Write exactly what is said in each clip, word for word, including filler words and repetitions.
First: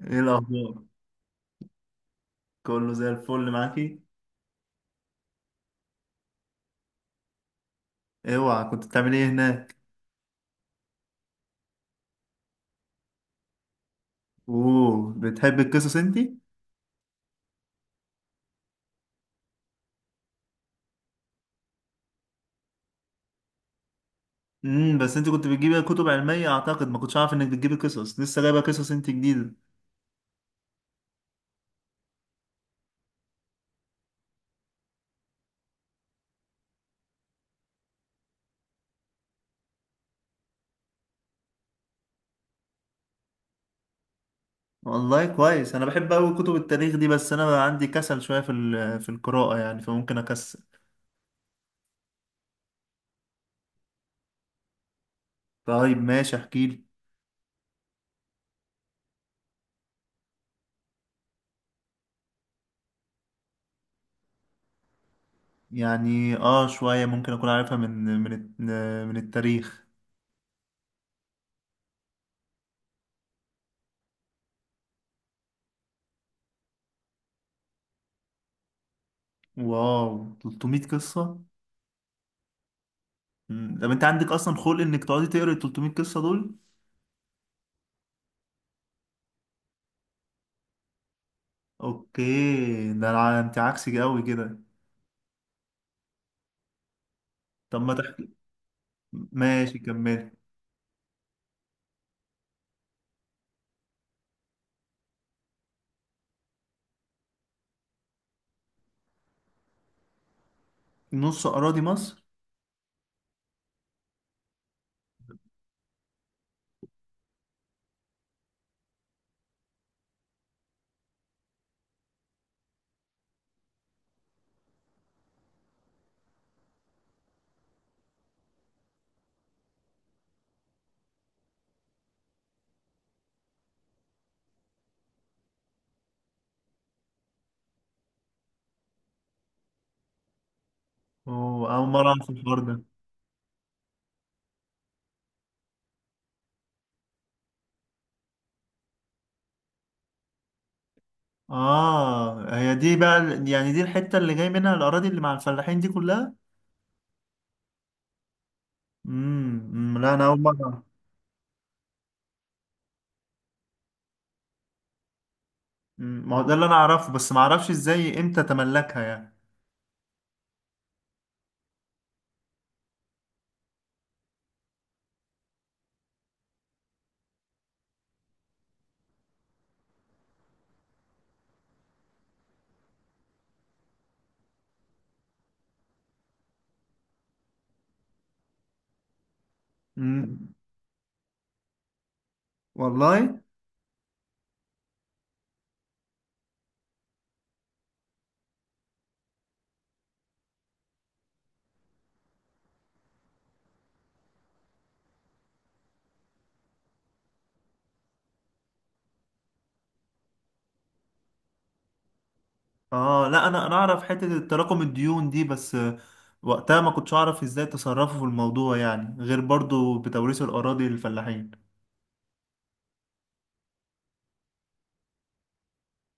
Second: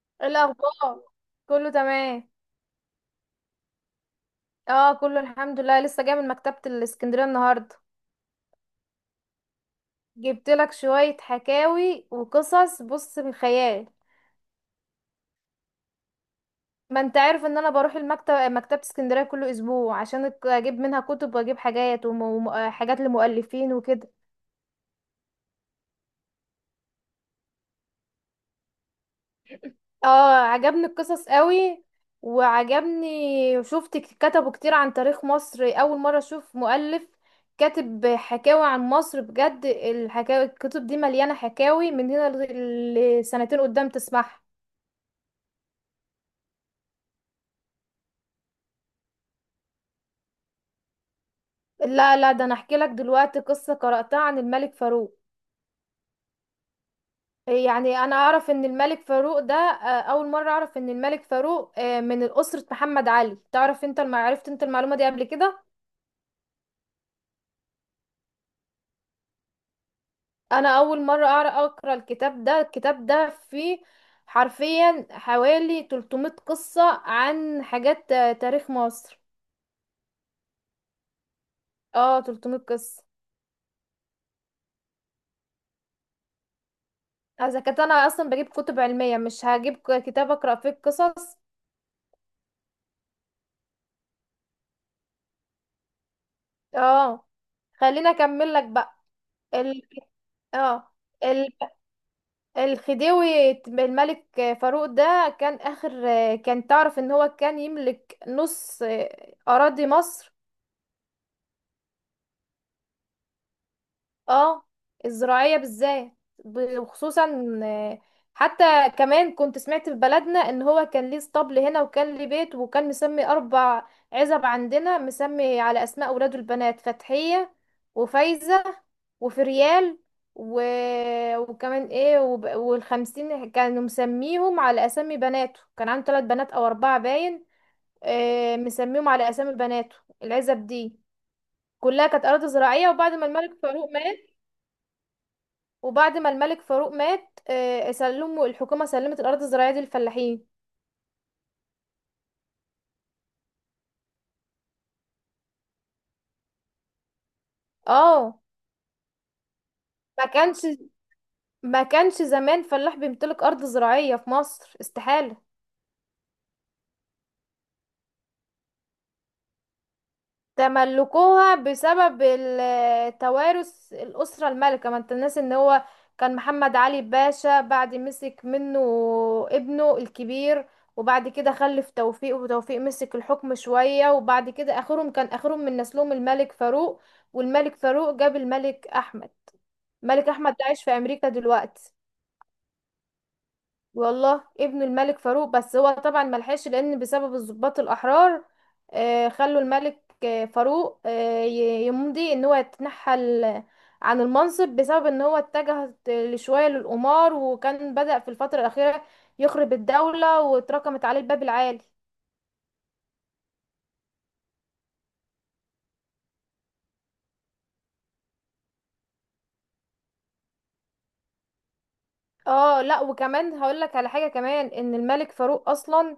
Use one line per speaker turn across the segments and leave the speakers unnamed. ايه
إيه
الاخبار؟
الاخبار؟ كله تمام.
كله زي الفل معاكي؟
اه، كله الحمد لله، لسه جاي من مكتبة الاسكندرية النهاردة.
اوعى، كنت بتعملي ايه هناك؟
جبت لك شوية حكاوي وقصص، بص، من خيال.
اوه، بتحبي القصص انتي؟
ما انت عارف ان انا بروح المكتب مكتبة اسكندرية كل اسبوع عشان أك- اجيب منها كتب واجيب حاجات وحاجات لمؤلفين وكده.
امم بس انتي كنت بتجيبي كتب علميه اعتقد، ما كنتش عارف انك بتجيبي قصص. لسه جايبه قصص انتي جديده؟
اه، عجبني القصص قوي. وعجبني شفت ك- كتبوا كتير عن تاريخ مصر، اول مرة اشوف مؤلف كاتب حكاوي عن مصر بجد، الحكاوي الكتب دي مليانة حكاوي، من هنا ل- لسنتين قدام تسمعها.
والله كويس، انا بحب قوي كتب التاريخ دي. بس انا بقى عندي كسل شويه في ال- في القراءه يعني، فممكن اكسل.
لا لا، ده انا احكي لك دلوقتي قصة قرأتها عن الملك فاروق.
طيب ماشي، احكيلي.
يعني انا اعرف ان الملك فاروق ده آه، اول مرة اعرف ان الملك فاروق آه، من اسرة محمد علي. تعرف انت الم- عرفت انت المعلومة دي قبل كده؟
يعني اه شويه ممكن اكون عارفها من من الت- من التاريخ.
انا اول مره اعرف اقرا الكتاب ده، الكتاب ده فيه حرفيا حوالي تلت مية قصه عن حاجات آه، تاريخ مصر.
واو، تلت مية قصه!
اه، تلت مية قصه.
مم. طب انت عندك اصلا خلق انك تقعدي تقري ال تلت مية قصه دول؟
اذا كنت انا اصلا بجيب كتب علميه مش هجيب ك- كتاب اقرا فيه القصص.
اوكي، ده الع- انت عكسي قوي كده.
اه،
طب ما
خليني
تحكي.
اكمل لك بقى.
ماشي،
ال...
كمل.
اه، ال... الخديوي الملك فاروق ده كان اخر، آه، كان تعرف ان هو كان يملك نص، آه، اراضي مصر.
نص اراضي مصر؟
اه، الزراعية بالذات. ب- وخصوصا، آه، حتى كمان كنت سمعت في بلدنا ان هو كان ليه اسطبل هنا، وكان ليه بيت، وكان مسمي اربع عزب عندنا مسمي على اسماء اولاده البنات، فتحية وفايزة وفريال و... وكمان ايه وب... والخمسين، كانوا مسميهم على اسامي بناته، كان عنده ثلاث بنات او اربعة باين، آه، مسميهم على اسامي بناته العزب دي.
أوه، اول
كلها
مره
كانت
اعرف
اراضي
الحوار ده.
زراعية، وبعد ما الملك فاروق مات، وبعد ما الملك فاروق مات آه، سلموا الحكومة سلمت الأرض الزراعية دي للفلاحين.
اه، هي دي بقى ال- يعني دي الحته اللي جاي منها الاراضي اللي مع الفلاحين دي كلها؟
اه،
امم، أمم، لا، انا
ما
اول مره
كانش
أعرف.
ما كانش زمان فلاح بيمتلك أرض زراعية في مصر، استحالة.
أمم، ما هو ده اللي انا اعرفه، بس ما اعرفش ازاي، امتى تملكها يعني.
تملكوها بسبب ال- توارث الأسرة المالكة، ما انت الناس ان هو كان محمد علي باشا، بعد مسك منه ابنه الكبير، وبعد كده خلف توفيق، وتوفيق مسك الحكم شوية، وبعد كده آخرهم، كان آخرهم من نسلهم الملك فاروق، والملك فاروق جاب الملك أحمد. ملك
امم.
احمد ده عايش في امريكا دلوقتي،
والله.
والله، ابن الملك فاروق، بس هو طبعا ملحقش لان بسبب الضباط الاحرار آه، خلوا الملك آه، فاروق آه، ي- يمضي ان هو يتنحل عن المنصب، بسبب ان هو اتجه شوية للقمار، وكان بدأ في الفترة الأخيرة يخرب الدولة واتركمت عليه الباب العالي.
اه، لا، انا انا اعرف حته تراكم الديون دي، بس آه، وقتها ما كنتش اعرف ازاي تصرفوا في الموضوع، يعني غير برضو بتوريث الاراضي للفلاحين.
اه لا، وكمان هقول لك على حاجة كمان، ان الملك فاروق اصلا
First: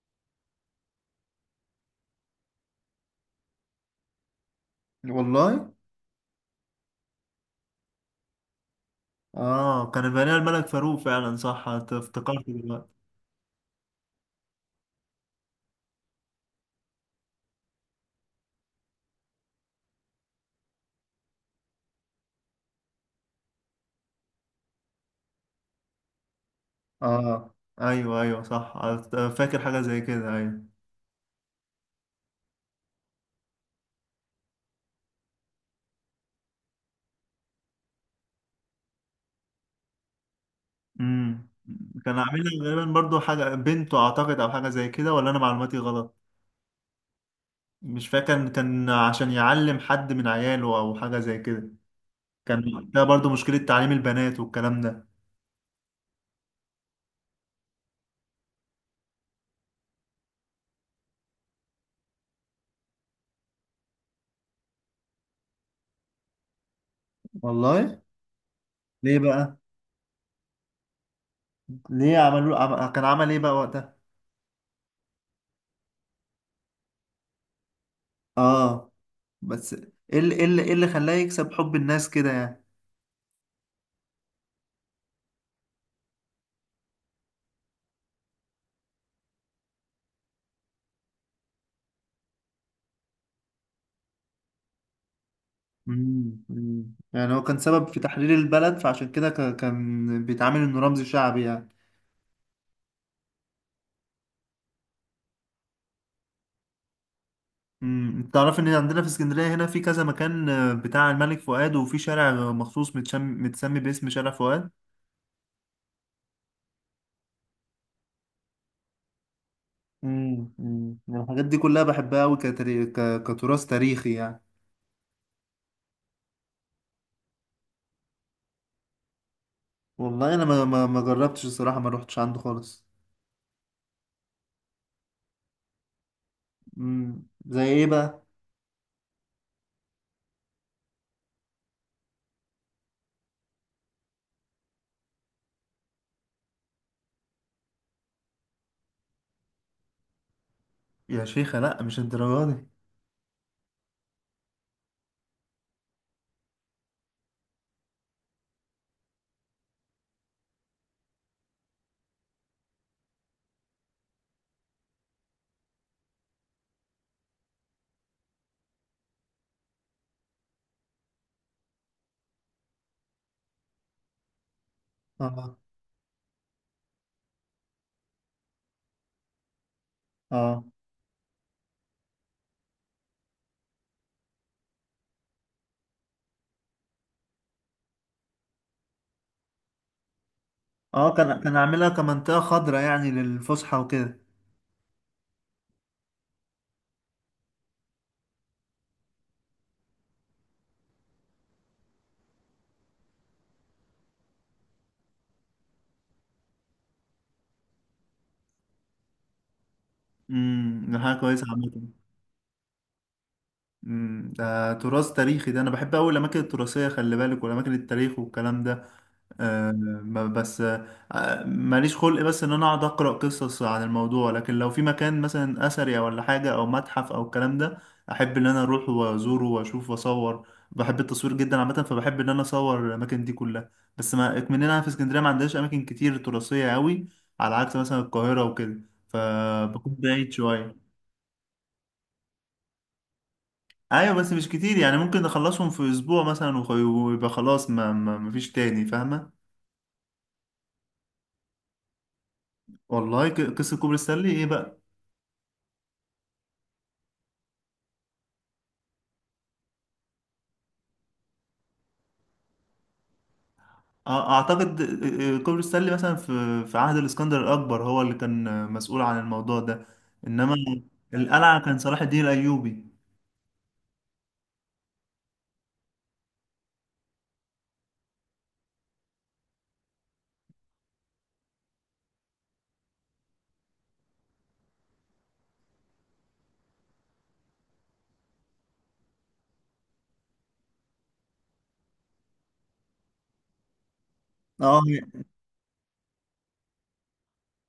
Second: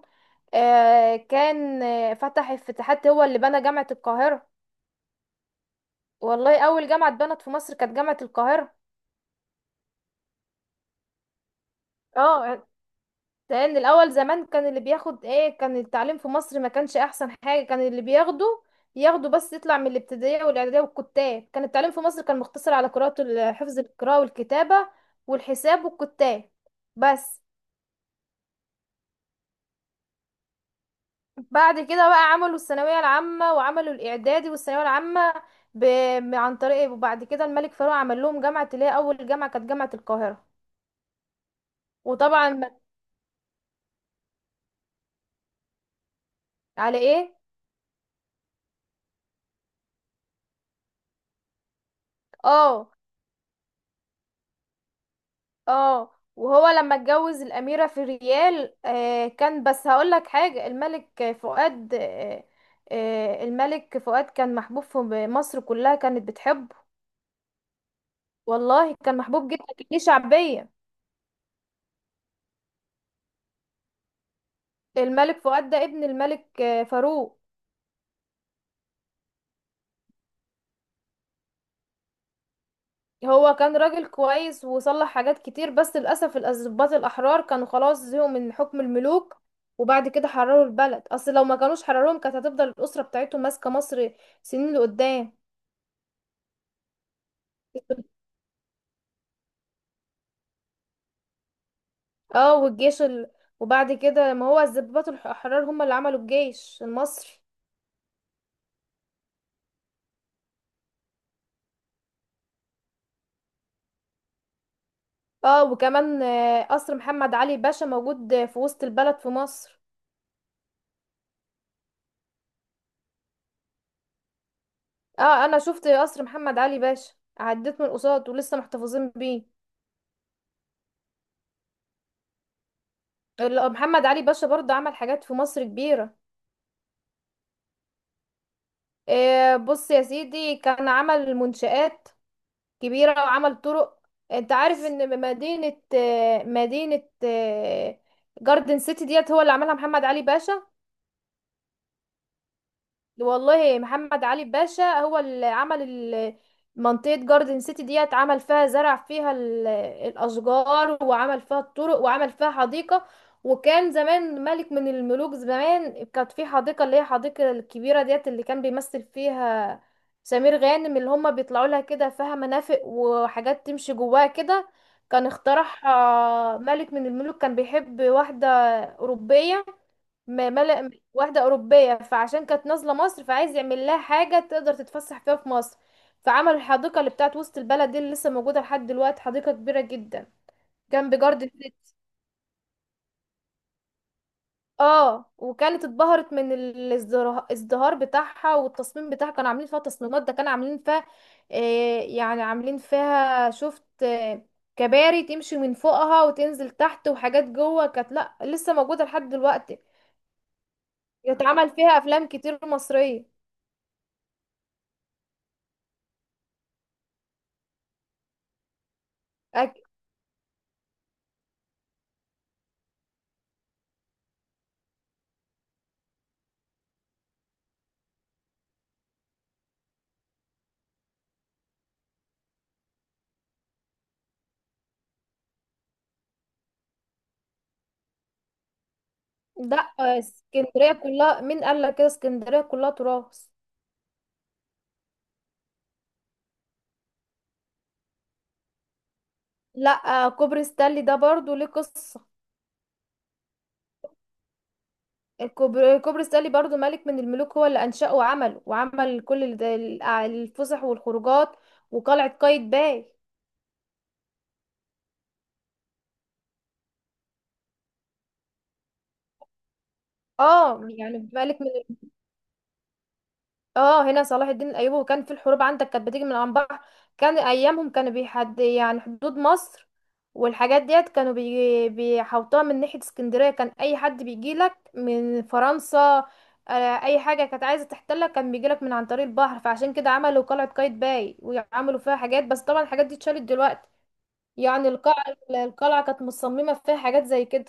آه، كان آه، فتح افتتاحات، هو اللي بنى جامعة القاهرة.
والله.
والله، اول جامعه اتبنت في مصر كانت جامعه القاهره.
اه، كان بني الملك فاروق فعلا، صح. أت- افتكرت
اه،
دلوقتي.
لان الاول زمان كان اللي بياخد ايه، كان التعليم في مصر ما كانش احسن حاجه، كان اللي بياخده ياخده بس يطلع من الابتدائيه والاعداديه والكتاب، كان التعليم في مصر كان مقتصر على قراءه ال- حفظ القراءه والكتابه والحساب والكتاب بس.
اه، ايوه ايوه، صح. أت- فاكر حاجه زي كده، ايوه.
بعد كده بقى عملوا الثانويه العامه، وعملوا الاعدادي والثانويه العامه ب... عن طريق إيه، وبعد كده الملك فاروق عمل لهم جامعه، اللي هي اول جامعه كانت جامعه القاهره.
امم كان
وطبعا
عاملها
ما-
غالبا برضو حاجه بنته اعتقد، او حاجه زي كده، ولا انا معلوماتي غلط؟
على ايه.
مش فاكر، كان كان عشان يعلم حد من عياله، او حاجه زي كده. كان
اه.
ده برضو مشكله تعليم البنات والكلام ده.
اه، وهو لما اتجوز الأميرة في الريال آه كان، بس هقولك حاجة، الملك فؤاد آه آه الملك فؤاد كان محبوب، في مصر كلها كانت بتحبه.
والله.
والله
ليه
كان محبوب
بقى؟
جدا، كان ليه شعبية.
ليه عملوا عم... كان عمل ايه بقى وقتها؟
الملك فؤاد ده ابن الملك آه فاروق.
اه. بس ايه اللي ايه اللي إيه اللي خلاه يكسب حب الناس كده يعني؟
هو كان راجل كويس وصلح حاجات كتير، بس للأسف الضباط الأحرار كانوا خلاص زهقوا من حكم الملوك، وبعد كده حرروا البلد، أصل لو ما كانوش حرروهم كانت هتفضل الأسرة بتاعتهم ماسكة مصر سنين لقدام.
مم، مم. يعني هو كان سبب في تحرير البلد، فعشان كده ك- كان بيتعامل انه رمز شعبي يعني.
اه، والجيش ال... وبعد كده ما هو الضباط الح- الحرار هم اللي عملوا الجيش المصري.
مم. انت تعرف ان عندنا في اسكندريه هنا في كذا مكان آه، بتاع الملك فؤاد، وفي شارع مخصوص متشم... متسمي باسم شارع فؤاد.
اه، وكمان آه، قصر محمد علي باشا موجود آه، في وسط البلد في مصر.
مم، مم. الحاجات دي كلها بحبها قوي كتري... ك... كتراث تاريخي يعني.
اه، انا شفت قصر محمد علي باشا، عديت من قصاد ولسه محتفظين بيه.
والله، انا ما ما, ما جربتش الصراحه، ما روحتش عنده خالص.
ال- محمد علي باشا برضه عمل حاجات في مصر كبيرة.
مم. زي ايه بقى؟
آه، بص يا سيدي، كان عمل منشآت كبيرة وعمل طرق. انت عارف ان مدينة آه، مدينة آه، جاردن سيتي ديت هو اللي عملها محمد علي باشا.
يا شيخة، لا مش الدرجه دي.
والله محمد علي باشا هو اللي عمل ال- منطقة جاردن سيتي ديت، عمل فيها زرع، فيها ال- الأشجار، وعمل فيها الطرق، وعمل فيها حديقة. وكان زمان ملك من الملوك زمان، كانت في حديقة اللي هي الحديقة الكبيرة ديت، اللي كان بيمثل فيها سمير غانم، اللي هما بيطلعوا لها كده، فيها مرافق وحاجات تمشي جواها كده. كان
اه،
اخترعها ملك من الملوك كان بيحب واحدة أوروبية، م-
اه،
ملأ واحدة أوروبية، فعشان كانت نازلة مصر فعايز يعمل لها حاجة تقدر تتفسح فيها في مصر، فعمل الحديقة اللي بتاعت وسط البلد دي، اللي لسه موجودة لحد دلوقتي، حديقة كبيرة جدا
اه،
جنب
كان
جارد
كان عاملها
السيتي.
كمنطقه خضراء يعني للفسحه وكده.
اه، وكانت اتبهرت من ال- الازدرا- الازدهار بتاعها والتصميم بتاعها، كانوا عاملين فيها تصميمات، ده كانوا عاملين فيها، آه، يعني عاملين فيها، شفت، آه، كباري تمشي من فوقها وتنزل تحت، وحاجات جوه كانت، لا لسه موجودة لحد دلوقتي،
امم ده حاجه كويسه
يتعمل
عامه.
فيها أفلام كتير مصرية.
امم ده تراث تاريخي، ده انا بحب قوي الاماكن التراثيه خلي بالك، والاماكن التاريخ والكلام ده. أه ب- بس أه ماليش خلق، بس ان انا اقعد اقرا قصص عن الموضوع، لكن لو في مكان مثلا اثري ولا حاجه او متحف او الكلام ده، احب ان انا اروح وازوره واشوف واصور. بحب التصوير جدا عامه، فبحب ان انا اصور الاماكن دي كلها. بس ما اكمننا في اسكندريه، ما عندناش اماكن كتير تراثيه قوي، على عكس مثلا القاهره وكده،
لا،
فبكون بعيد شويه.
اسكندرية كلها، مين قال لك كده، اسكندرية كلها تراث.
ايوه، بس مش كتير يعني. ممكن اخلصهم في اسبوع مثلا، وخ- ويبقى خلاص، ما ما مفيش تاني، فاهمه؟
لا كوبري ستانلي ده برضو ليه قصة.
والله، ك- قصه كوبري ستانلي ايه بقى؟
الكوبري, كوبري ستانلي برضو ملك من الملوك هو اللي أنشأه وعمله، وعمل كل ال- ال- الفسح والخروجات، وقلعة قايتباي.
أ- اعتقد آه، آه، كوبري ستانلي مثلا في في عهد الاسكندر الاكبر، هو اللي كان آه، مسؤول عن الموضوع ده. انما
اه يعني ملك.
القلعه كان صلاح الدين الايوبي.
اه، هنا صلاح الدين الايوبي، وكان في الحروب عندك كانت بتيجي من عن بحر، كان ايامهم كانوا بيحد يعني حدود مصر، والحاجات ديت كانوا بي... بيحوطوها من ناحية اسكندرية، كان اي حد بيجيلك من فرنسا آه، اي حاجة كانت عايزة تحتلك كان بيجيلك من عن طريق البحر، فعشان كده عملوا قلعة قايتباي، وعملوا فيها حاجات، بس طبعا الحاجات دي اتشالت دلوقتي.
اه،
يعني
هي
القلعة، القلعة كانت مصممة فيها حاجات زي كده.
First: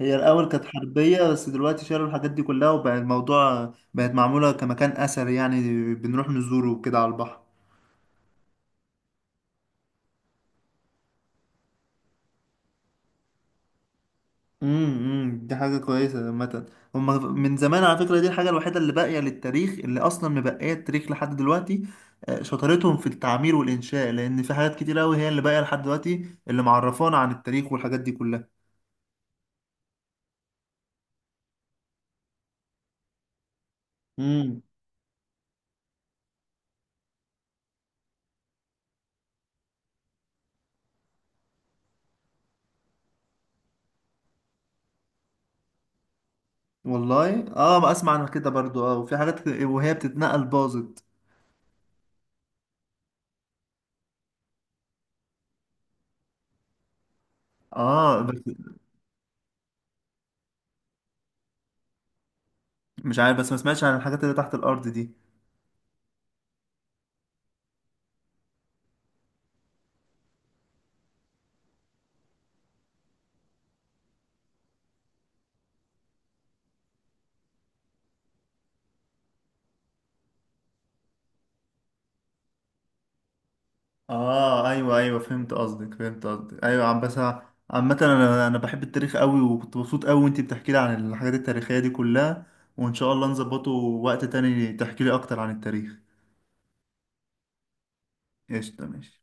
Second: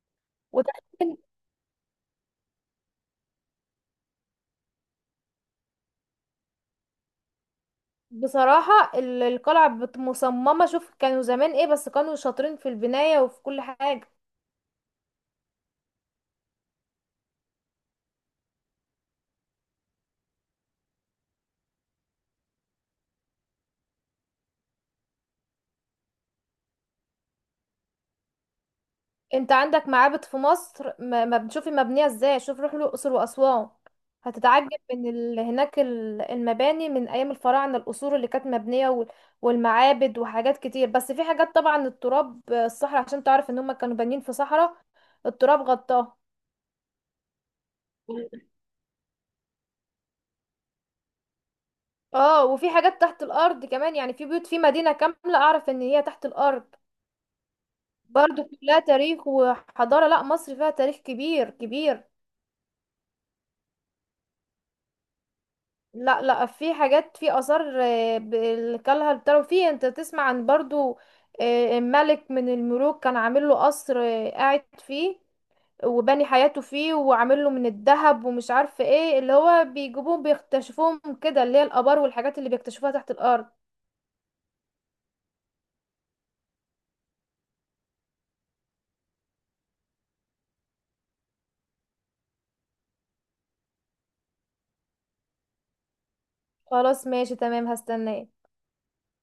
هي الاول كانت حربيه، بس دلوقتي شالوا الحاجات دي كلها وبقى الموضوع، بقت معموله كمكان اثري يعني. بنروح نزوره وكده على البحر.
بصراحة ال- القلعة بت- مصممة، شوف كانوا زمان ايه، بس كانوا شاطرين في البناية وفي كل حاجة.
امم امم. دي حاجة كويسة عامة. هما من زمان على فكرة، دي الحاجة الوحيدة اللي باقية للتاريخ، اللي أصلا مبقية التاريخ لحد دلوقتي. آه، شطارتهم في التعمير والإنشاء، لأن في حاجات كتير أوي هي اللي باقية لحد دلوقتي، اللي معرفانا عن التاريخ والحاجات دي كلها.
انت عندك معابد في مصر، ما ما بتشوفي مبنية ازاي، شوف روح الأقصر وأسوان،
امم
هتتعجب من ال... هناك ال- المباني من أيام الفراعنة، القصور اللي كانت مبنية وال- والمعابد وحاجات كتير، بس في حاجات طبعا التراب، الصحراء، عشان تعرف ان هم كانوا بانيين في صحراء، التراب غطاه.
والله. اه، ما اسمع عن كده برضو. اه، وفي حاجات ك- وهي بتتنقل باظت.
اه، وفي حاجات تحت الأرض كمان، يعني في بيوت، في مدينة كاملة أعرف ان هي تحت الأرض،
اه، بس
برضو كلها تاريخ وحضارة، لا مصر فيها تاريخ كبير كبير.
مش عارف، بس ما سمعتش عن الحاجات اللي تحت الأرض دي.
لا لا، في حاجات، في آثار آه، ب- اللي كلها بتاعه في، انت تسمع عن برضو آه، ملك من الملوك كان عامل له قصر آه، قاعد فيه، وبني حياته فيه، وعامل له من الذهب ومش عارفه ايه، اللي هو بيجيبوهم بيكتشفوهم كده، اللي هي الآبار والحاجات اللي بيكتشفوها تحت الأرض.
اه، ايوه ايوه، فهمت قصدك، فهمت قصدك، ايوه. عم بس أنا- عامة انا انا بحب التاريخ قوي، وكنت مبسوط قوي وانتي بتحكي لي عن الحاجات التاريخية دي كلها. وان شاء الله نظبطه وقت تاني تحكي لي اكتر عن التاريخ.
خلاص ماشي تمام، هستناه.
قشطة، ماشي.